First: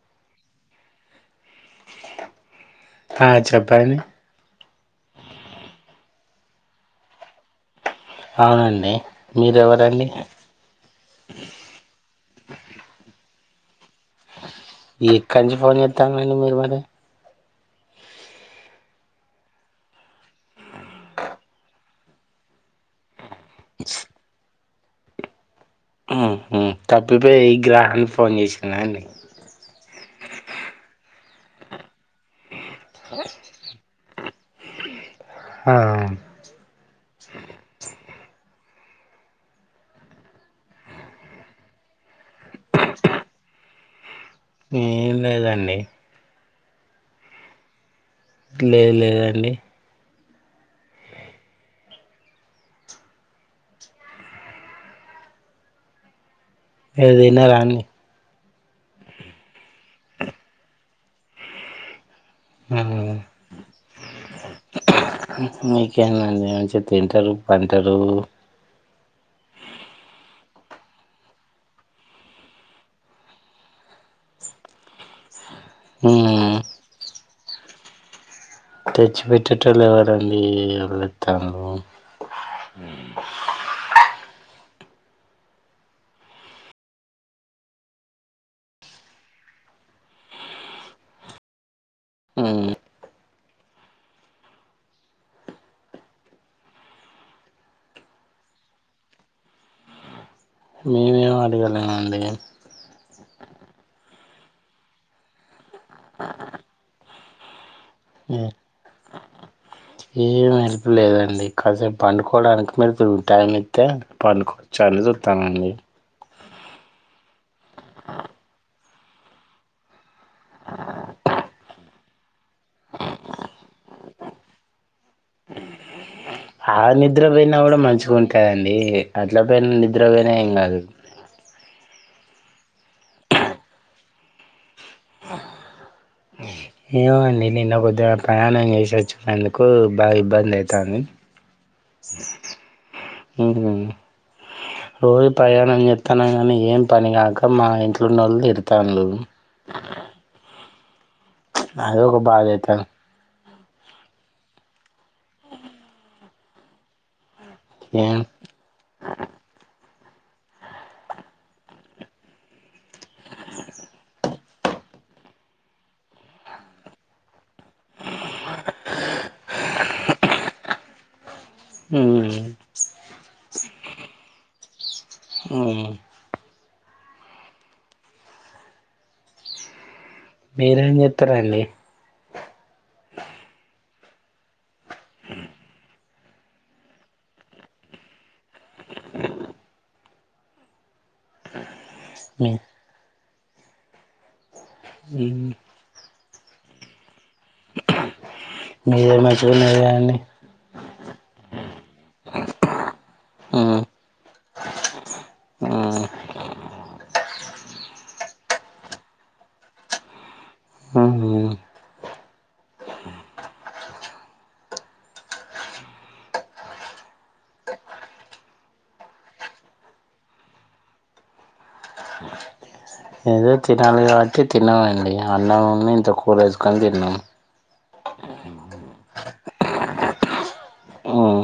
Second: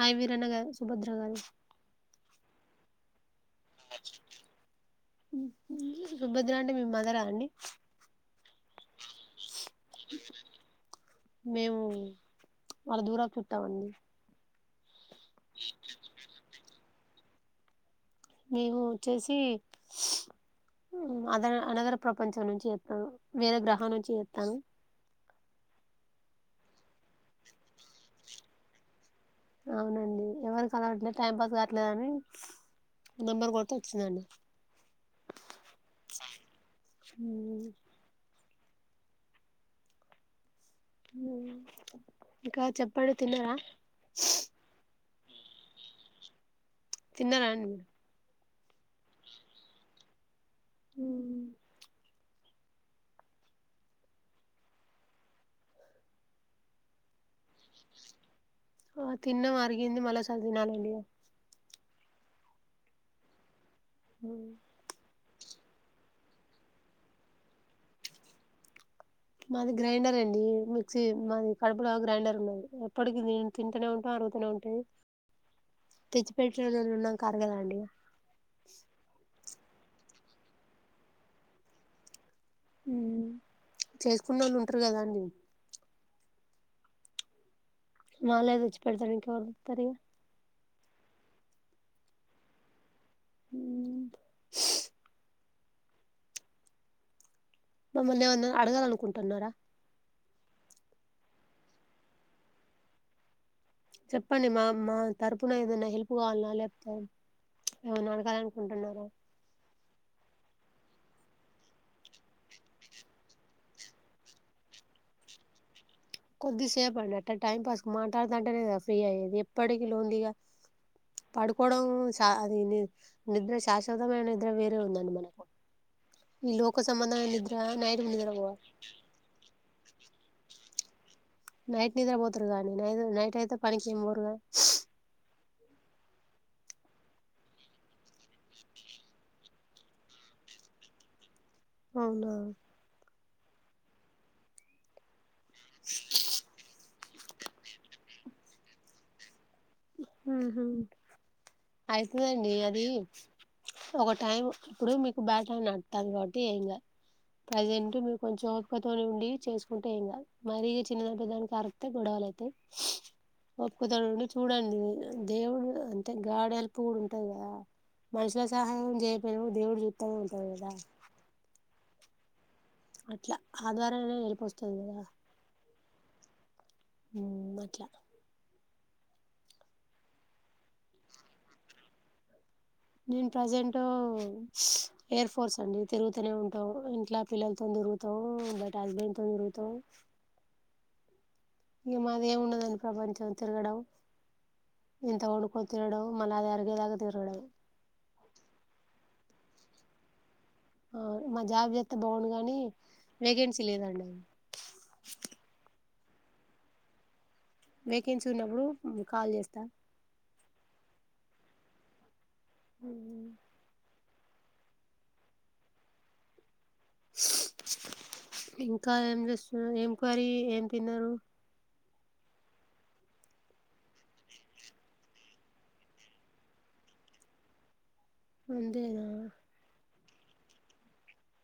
హయవీరన్న గ సుభద్ర గారు ఆ చెప్పండి సుభద్ర అంటే మీ మదర అండి అవునండి మీర ఎవరండి మళ్ళ దూరకు చుట్టామండి ఎక్కడి నుంచి ఫోన్ చేస్తాంండి మీరు మరి మేము వచ్చేసి అద అనగర ప్రపంచం నుంచి వస్తాను వేరే గ్రహాల నుంచి వస్తాను తప్పిపో ఈ గ్రహానికి ఫోన్ చేసుకున్నాండి అవునండి ఎవరి క అలవట్లేదు టైం పాస్ కావట్లేదుని నెంబర్ కొత వచ్చిందండి ఆ హ ఇంకా చెప్పండి తినరా ఏం లేదండి తిన్నారాండి మీరు లేదు లేదండి ఉ ఏదిన్న రాని ఆ తిన్న అరిగింది మళ్ళా చదిదినాలండి ఆ మీకేనాండి ఏమంచి తింటారు పంటారు మాది గ్రైండర్ అండి మిక్సీ మాది కడుపులో గ్రైండర్ ఉన్నది ఎప్పటికి తింటూనే ఉంట ఉంటా తెచ్చిపెట ఉమ్ రోజులు ఉన్నాం కారు కదా అండి తెచ్చి పెట్టేటళ్ళు ఎవరండిళ్ళె తనులు చేసుకున్న వాళ్ళు ఉంటారు కదా అండి మాళ్ళ ఏద వచ్చి పెెడతారు ఇంక వావళతారు ఇ ఆ మమ్మల్ని ఏమన్నా అడగాలనుకుంటున్నారా మేమేం అడగలిము అండి చెప్పండి మా మా తరపున ఏదన్నా హెల్ప్ కావాలన్నా లేపోతా ఏమైనా అడగానుకుంటున్నార ఏం ఎలుపు లేదండి కాసేపు పండుకోవడానికి మిరు టైం అయితే పండుకోవచ్చాల న్న చూతానండి కొద్దిసేపుండి అట్ట టైం పాస్ మాట్లాడుదంటేనేద ఫ్రీ అయ్యేది ఎప్పటికిీ లోందిగా పడుకోవడం అది ని నిద్ర శాశ్వతమైన నిద్ర వేరే ఉందండి మనకు ఈ లోక ఆ సంబంధమైన నిద్ర నిద్రపోవిన్న కూడా నైట్ మంచిగా నిద్ర ఉంటాయి పోవాలి అండి అట్లా పోయిన నిద్రపోయినా ఏం కాదు నైట్ నిద్ర పోతురుగా నై నైట్ అయితే పనికి పోరుగా ఏమండి నిన్న కొద్దిగా ప్రయాణం చేసొచ్చుకునేందుకు బాగా ఇబ్బంది అవుతంది అవునా రోహ ప్రయాణం చెత్తనా కానీ ఏం పని కాక మా ఇంట్లో నోళ్ళలు తిడ్తన్లు అదే ఒక బాధ అయితడండి అది అవుతుంది ఒక టైం ఇప్పుడు మీకు బ్యాట నడుతాను కాబట్టి ఏంకాదు ప్రజెంట్ ఏం మీరు కొంచెంపత ఉండి చేసుకుంట ఎం కాదు మరిీ చిన్నదంట దానికి అరతే గొడవలు అతాయి ఒప్పుకుతండి చూడండి దేవుడు అంటే గాడలు పుడు ఉంటాది కదా మనుషుల సహాయం చేయకపోయినా దేవుడు జుత్త ఉంటడు ఉ అట్లా ఆ ద్వారానే వెళ్లిిస్తుంది కదా ఉ అట్లా మీరు ఎం చేతరండీ నేను ప్రజెంట్ ఎయిర్ ఫోర్స్ అండి తిరుగుతూనే ఉంటాం ఇంట్లా పిల్లలతోొంద రుత బట్ హస్బెండ్తో నిరుగుత ఇం మాది ఏమి మీ- ఉండదని ప్రపంచం తిరగడం ఇంత ఉమ్, వండుకొని తిినడం మనది తగేదగదు ఇవే మీరేమంచిగున్నారు గా అండి మా జాబ్ చెత్త బాగుం గాని వేకెన్సీ ఉమ్, లేదండి ఉమ్. వేకెన్సీ ఉన్నప్పుడు కాల్ చేస్తా ఉహు అ ఇంకా ఏం చేస్తున్నావ్? ఏం కర్రీ? ఏం తిన్నావ్? ఏదో తినాలి కాబట్టి తిన్నామండి. అన్నం ఉంది ఇంత కూరేసుకొని తిన్నామ్. అంతేనా ఉమ్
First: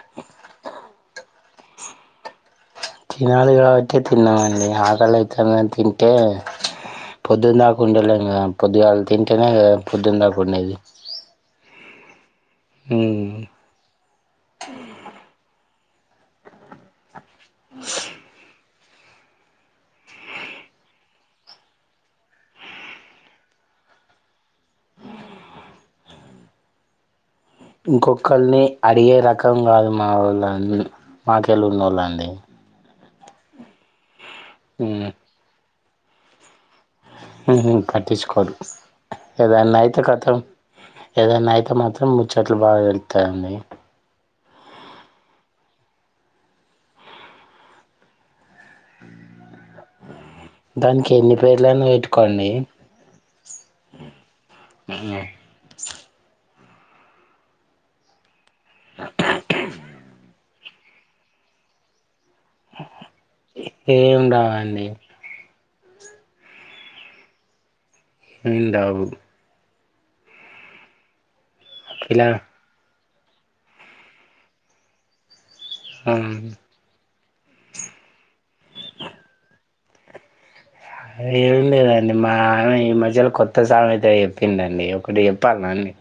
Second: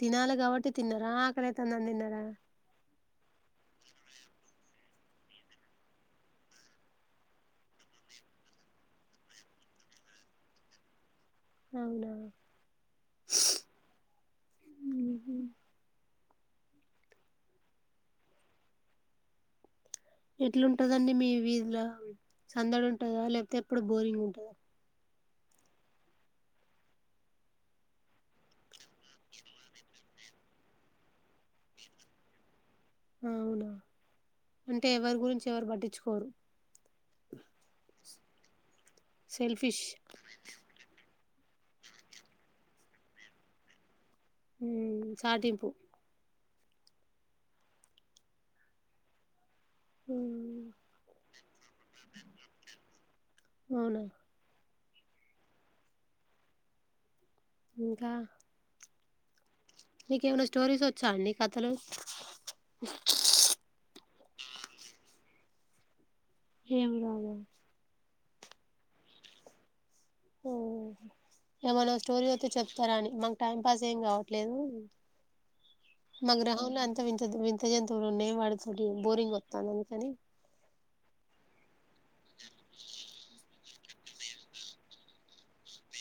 తినాలి కాబట్టి తిన్నార? ఆకలైతందని తిన్నార? తినాలి కాబట్టి తిన్నామండి. ఆకలయితందని తింటే, పొద్దున్నదాక ఉండలేం కదా, పొద్దుగాళ్ తింటేనే కదా పొద్దున్న దాక ఉండేది. అవునా మ్ మ్ హు ఎట్లుంటదండి మీ వీదిలో సందడి ఉంటదా? లేకపోతే, ఎప్పుడు బోరింగ్ ఉంటదా? ఇంకొకల్ని అడిగే రకం కాదు. మా వాళ్ళ అన్ ఉహు మాకెళ్ళ ఉన్నోళ్లండి. అవునా, అంటే ఎవరి గురించి ఎవరు పట్టించుకోరు. మ్ హు పట్టించుకోరు. ఏదన్న సెల్ఫిష్ అయితే కథం. ఏదైనా అయితే మాత్రం ముచ్చట్లు బా తెలుత్తయండి. మ్ చాటింపు దానికి ఎన్ని పేర్లైనా పెట్టుకోండి. అవునా! మ్ ఇంకా నీకేమైనా స్టోరీస్ వచ్చా అండి? కథలు? ఏం రావండి. ఏం రావ? ఏం రావు. మ్ ఏమన స్టోరీ ఇలా అయితే చెప్తార అని. మాకు టైం పాస్ ఏం కావట్లేదు. మా గ్రహంలో అన్ త వింత వింత జంతువులు ఉన్నాయి. వాటితోటి బోరింగ్ వత్తాంది అందుకని, ఏమున్నదండి మా ఆవిడ ఈ మధ్యలో కొత్ త్త సామెత చెప్పిందండి. ఒకటి చెప్పాల్నా అండి?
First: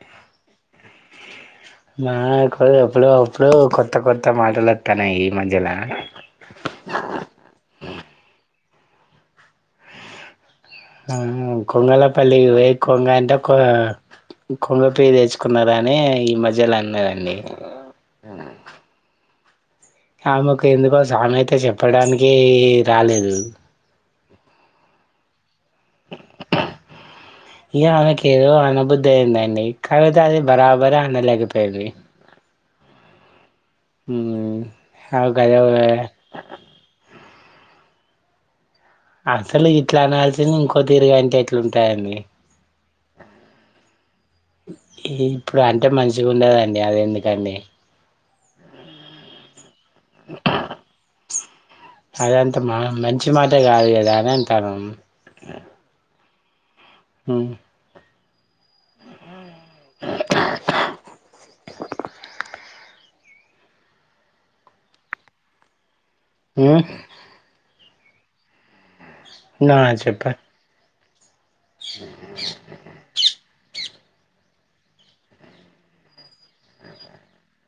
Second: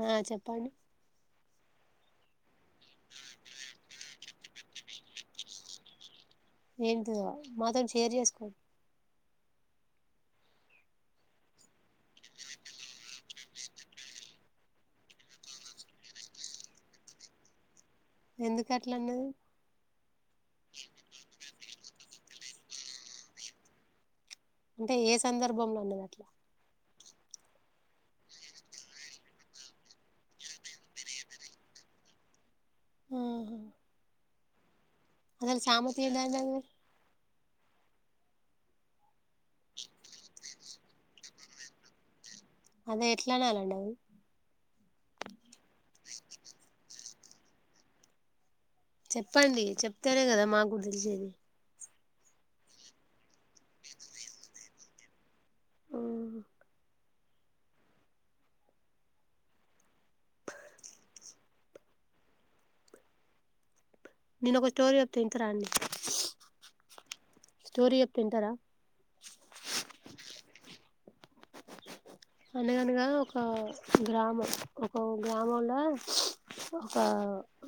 ఆ చెప్పండి. మాకు ఎప్పుడో అప్పుడు కొత్త కొత్త మాటలు వత్తన్నాయి ఈ మధ్యల ఏంటిదొ, మాతోనా షేర్ చేసుకో అమ్ము కొంగల పల్లికి పొయ్యి కొంగ అంటే కో కొంగ పియ్యి తెచ్చుకున్నారని ఈ మధ్యలో అన్నదండి. ఎందుకట్ల అన్నది? ఆమెకు ఎందుకో సామెత చెప్పడానికి రాలేదు. అంటే ఏ సందర్భంలో అన్నది అట్ల ఇగ ఆమెకేదో అనబుద్ధి అయిందండి. కాకపోతే అది బరాబర్ అనలేకపోయింది. ఆహ మ్ అసలు సామెత ఏందండి అది? అసలు ఇదిట్ల అనాల్సింది ఇంకో తీరుగ అంటే ఎట్లుంటాదండి? అదే ఎట్లనాలండి అది? ఇప్పుడంటే మంచిగుండదండి. అదెందుకండి? చెప్పండి. చెప్తేనే కదా మాక్కూడా తెలిసేది. అదంత మా మంచి మాటే కాదు కదా, అని అంటాన మ్ మ్ నేను ఒక స్టోరీ చెప్త వింటరా అండి? ఉమ్ స్టోరి చెప్తా ఇంటరా? నా చెప్పన్ అనగనగా ఒక గ్రామం. ఒక గ్రామంలో ఒక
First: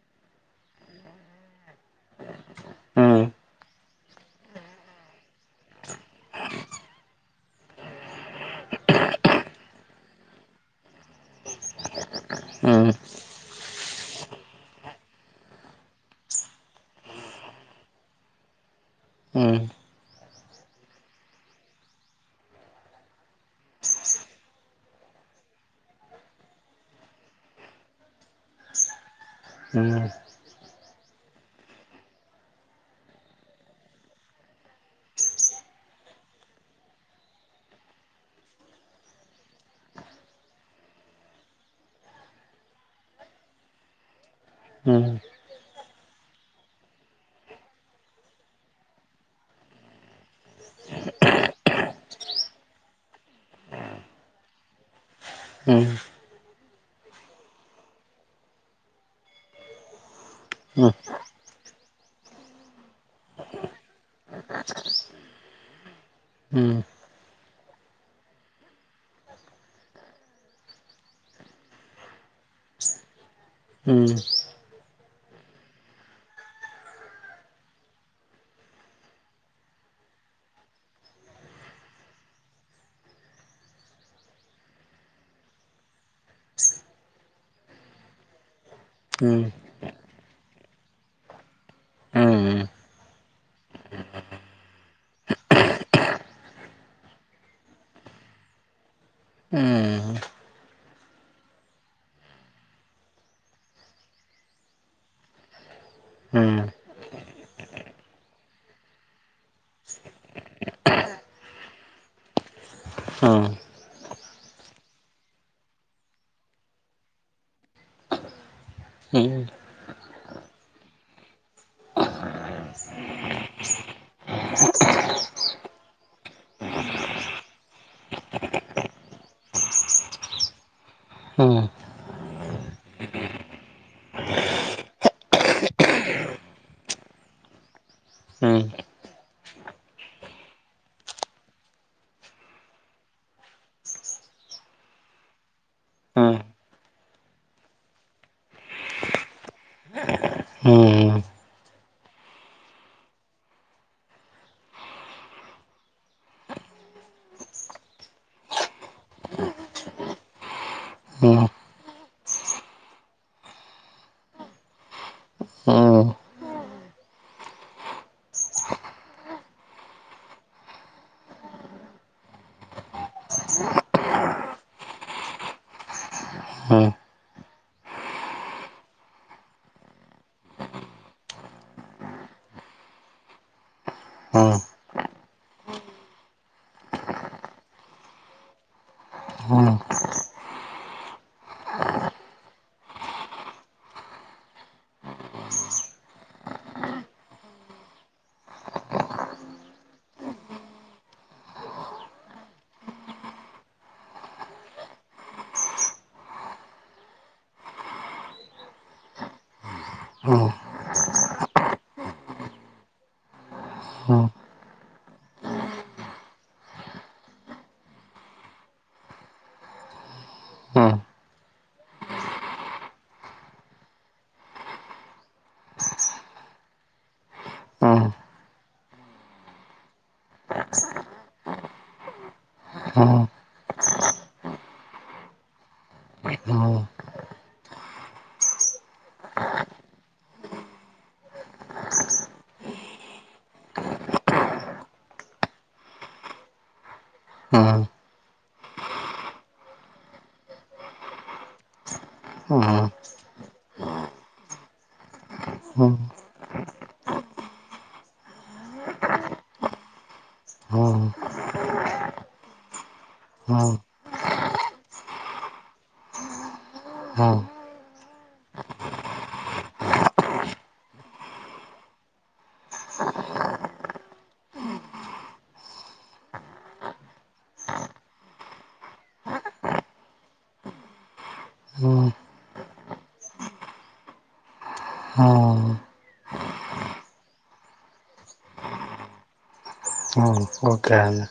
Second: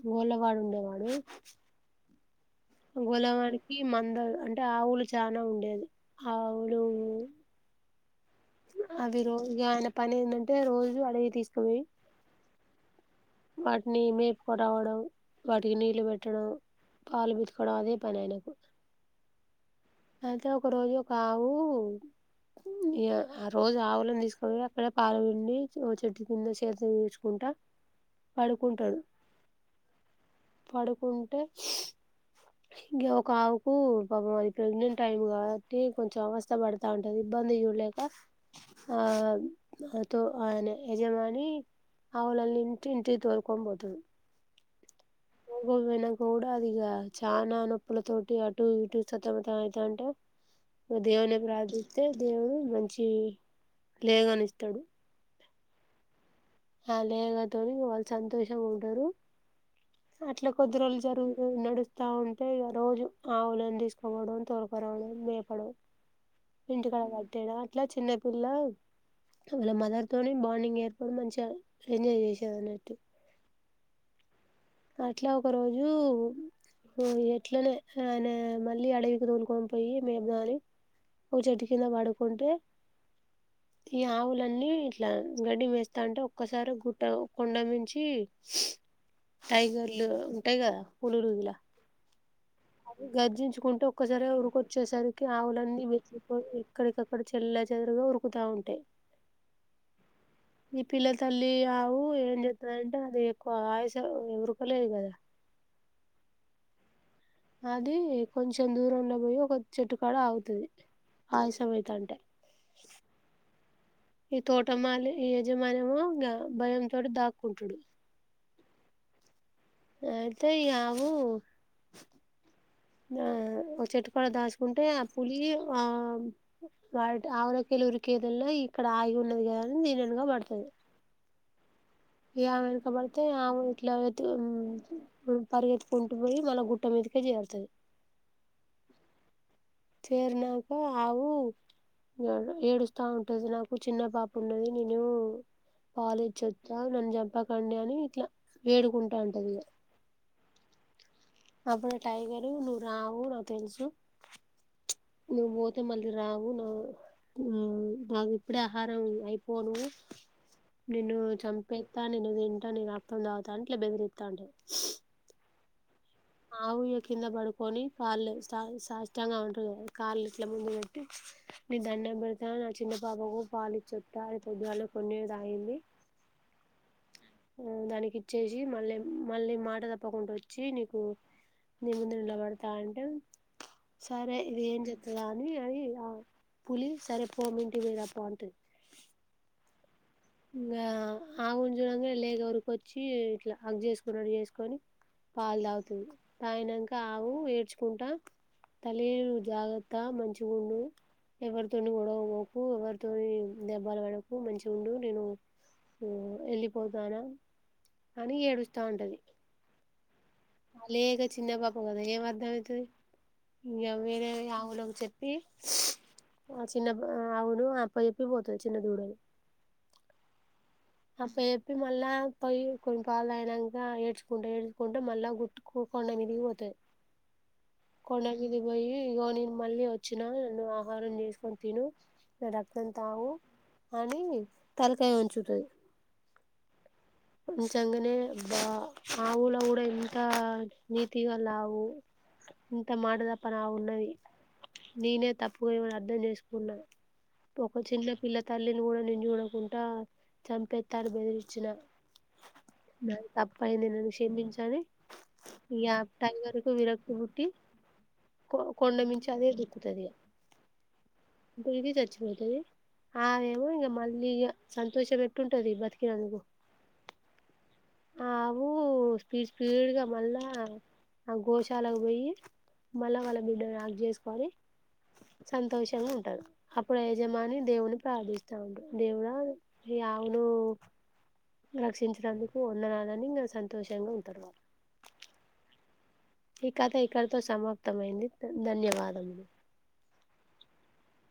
గోళ్ళవాడు ఉండేవాడు. ఉమ్ గోళ్ళవానికి మంద అంటే ఆవులు చానా ఉండేవి. అవి రోజుగా ఆయన పనేంటంటే రోజు అడివికి తీసుకపోయి ఆ వాటిని మేపుకు రావడం. వాటికి నీళ్ళు పెట్టడం. పాలు పితకడం అదే పని ఆయనకు మ్. అయితే ఒక రోజు ఒక ఆవు ఈయ ఆ రోజు ఆవులను తీసుకపోయి అక్కడే పాలు పిండి ఓ చెట్టు కింద సేద తీర్చుకుంటా పడుకుంటడు. మ్. పడుకుంటే ఇంక ఒక ఆవుకు పాపం అది ప్రెగ్నెంట్ టైమ్ కాబట్టి కొంచెం అవస్థ పడతాంటది. ఇబ్బ ంది చూల్లేక ఆ తో ఆయన యజమాని అవులల్ల్ని ఇంటి ఇంటికి తోల్కోన్పోతడు తొల్కొని పోయినంక కూడా అదిగ చానా నొప్పుల తోటి అటు ఇటు సతమతమయితాంటే నువు దేవున్ని ప్రార్థిస్తే దేవుడు మంచి లేగనిస్తడు. ఉమ్ ఉమ్ ఉమ్ ఆ లేగ తోని వాళ్ళు సంతోషంగుంటరు. అట్ల కొద్ది రోజులు జరుగుతున్న నడుస్తా ఉంటే ఇగ రోజు ఆవులను తీసుకోవడం తోలకరావడం మేపడం. ఉమ్ ఉమ్ ఉమ్ ఇంటికాడ కట్టేయడం అట్ల చిన్నపిల్ల వాళ్ళ మదర్ తోనే బాండింగ్ ఏర్పడి మంచి గా ఎంజయ్ చేసేదన్నట్టు. ఉమ్ ఉమ్ ఉమ్ ఉమ్ ఉమ్ ఉమ్ ఉమ్ ఉమ్ ఉమ్ ఉమ్ ఉమ్ ఉమ్ ఉమ్ ఉమ్ ఉమ్ అట్ల ఒక రోజూ మ్ ఎట్లనే ఆయన మళ్ళీ అడవికి తోలుకోనిపొయ్యి మేపుదామని ఓ చెట్టు కింద పడుకుంటే ఈ ఆవులన్నీ ఇట్లా గడ్డి మేస్తాంటే ఒక్కసారి గుట్ట కొండనుంచి మ్. లు ఉంటాయి కదా పులులు ఇలా అది గర్జించుకుంటు ఒక్కసారి ఉరికొచ్చేసరికి ఆవులన్నీ బెదిరిపోయి ఎక్కడికక్కడ చెల్ల లాచదురుగా ఉరుకుతా ఉంటాయ్. ఆ ఈ పిల్ల తల్లి ఆవు ఏం చెత్తదంటే అది ఎక్కువ ఆయస ఉరకలేదు కదా అది కొంచెం దూరంలో పోయ్యి ఒక చెట్టుకాడ ఆగుతది. ఆయసమైతాంటే ఆ ఈ తోటమాలి ఈ యజమానేమో ఇంగ భయంతోటి దాక్కుంటడు. అయితే ఈ ఆవు ఆ ఒక చెట్టుకాడ దాసుకుంటే ఆ పులి ఆ గాట్ ఆవులకెల్ లురికేదల్ల ఇక్కడ ఆగి ఉన్నది కద అని దీనెనక పడతది. ఈ ఆవెనకబడితే ఆవు ఇట్లా త్ పరిగెత్తుకుంటుపోయ్యి మళ్ళా గుట్ట మీద్ దికి చేర్తది. ఆ చేర్నాంక ఆవు ఏ ఏడుస్తా ఉంటది నాకు చిన్న పాప ఉన్నది. నేను పాలేచ్చి వస్తా నన్ను చంపకండి అని ఇట్లా వేడుకుంటాంటుందిగ మ్. మ్. అప్పుడు టైగరూ నువ్వు రావు నాకు తెలుసు నువ్వు బోతే మళ్ళీ రావు నా ఉమ్ నాకిప్పుడే ఆహారం అయిపోనువ్ నిన్ను చంపేత్తా, నిన్ను దింటా, నీ రక్తం తాగుతా అని ఇట్ల బెదిరిత్తామ్టది. ఆఉయ్య కింద పడుకొని కాళ్ళు సా సాష్టాంగమంటరు గదా, కాల్లిట్ల ముందుకు బెట్టి నీక్ దండం పెడతా నా చిన్న పాపకు పాలిచ్చోత్త పొద్గాల కొన్నే తాగింది ఉమ్ దానికిచ్చేసి మళ్ళీ మళ్ళీ మాట తప్పకుండోచ్చి నీకు నీ ముందు నిలబడతా అంటే, సరే ఇది ఏం జెత్తదా అని అవి ఆ పులి సరే పో మీ ఇంటికి పోయిరాపో అంటది హా ఇంగా ఆవును జూడంగనే లేగ ఉరుకోచ్చి ఇట్లా హాగ్ చేసుకున్నట్లు జేసుకొని పాలు తాగుతది తాగినంక ఆవు ఏడ్చుకుంటా తల్లీ నువ్ జాగ్రత్త మంచిగుండు ఎవరితోని గొడవకు పోకు, ఎవరితోని దెబ్బలు పడకు మంచిగుండు నేను ఉమ్ ఎళ్ళిపోతానా అని ఏడుస్తా ఉంటది అ హాహ్ లేగ చిన్న పాప గదా ఏం అర్థమయితది? ఇగ వేరే ఆవులకు చెప్పి ఆ చిన్న బ ఆవును అప్ప జెప్పి పోతది చిన్నదూడను అప్ప జెప్పి మళ్ళా పోయి కొన్ని పాలు దాగినంక ఏడ్చుకుంట ఏడ్చుకుంట మళ్ళ గుట్కు కొండమీదికి పోతది ఉమ్ ఉమ్ ఉమ్ కొండమీదికి పోయ్యి ఇగో నేను మళ్ళీ ఒచ్చినా నన్ను ఆహారం జేసుకొని తిను రక్తం ఉమ్, తాగు అని తలకాయ వంచుతది అ హా వంచంగనే బా ఆవులో గూడ ఎంత నీతిగల్లావు ఇంత మాట తప్పనావు ఉన్నది, నేనే తప్పుగా ఈమని అర్థం జేసుకున్నా ఒక చిన్న పిల్ల తల్లిని గూడ నేను జూడకుంటా చంపేత్తాని బెదిరించిన ఆహా నాది తప్పయింది నన్ను క్షేమించని ఈ ఇగ టైగర్ కు విరక్తి పుట్టి కొ కొండమించి అదే దూక్కుతదిగ, ఇంక ఇది చచ్చిపోతది. ఆదేమో ఇంగ మళ్ళీగ సంతోషమేట్టుంటది బతికినందుకు ఆవు స్పీడ్ స్పీడ్గా మళ్ళా ఆ గోశాలకు బొయ్యి మళ్ళ వాళ్ళ బిడ్డను హగ్ జేసుకొని సంతోషంగుంటరు అప్పుడ యజమాని దేవున్ని ప్రార్థిస్తా ఉంటడు దేవుడా ఈ అవునూ రక్షించినందుకు వందనాలని ఇంగ సంతోషంగ ఉంటరు వాళ్ళు. ఈ కథ ఇక్కడతో సమాప్తమయింది ధన్యవాదములు. అవున ఓకే అండి.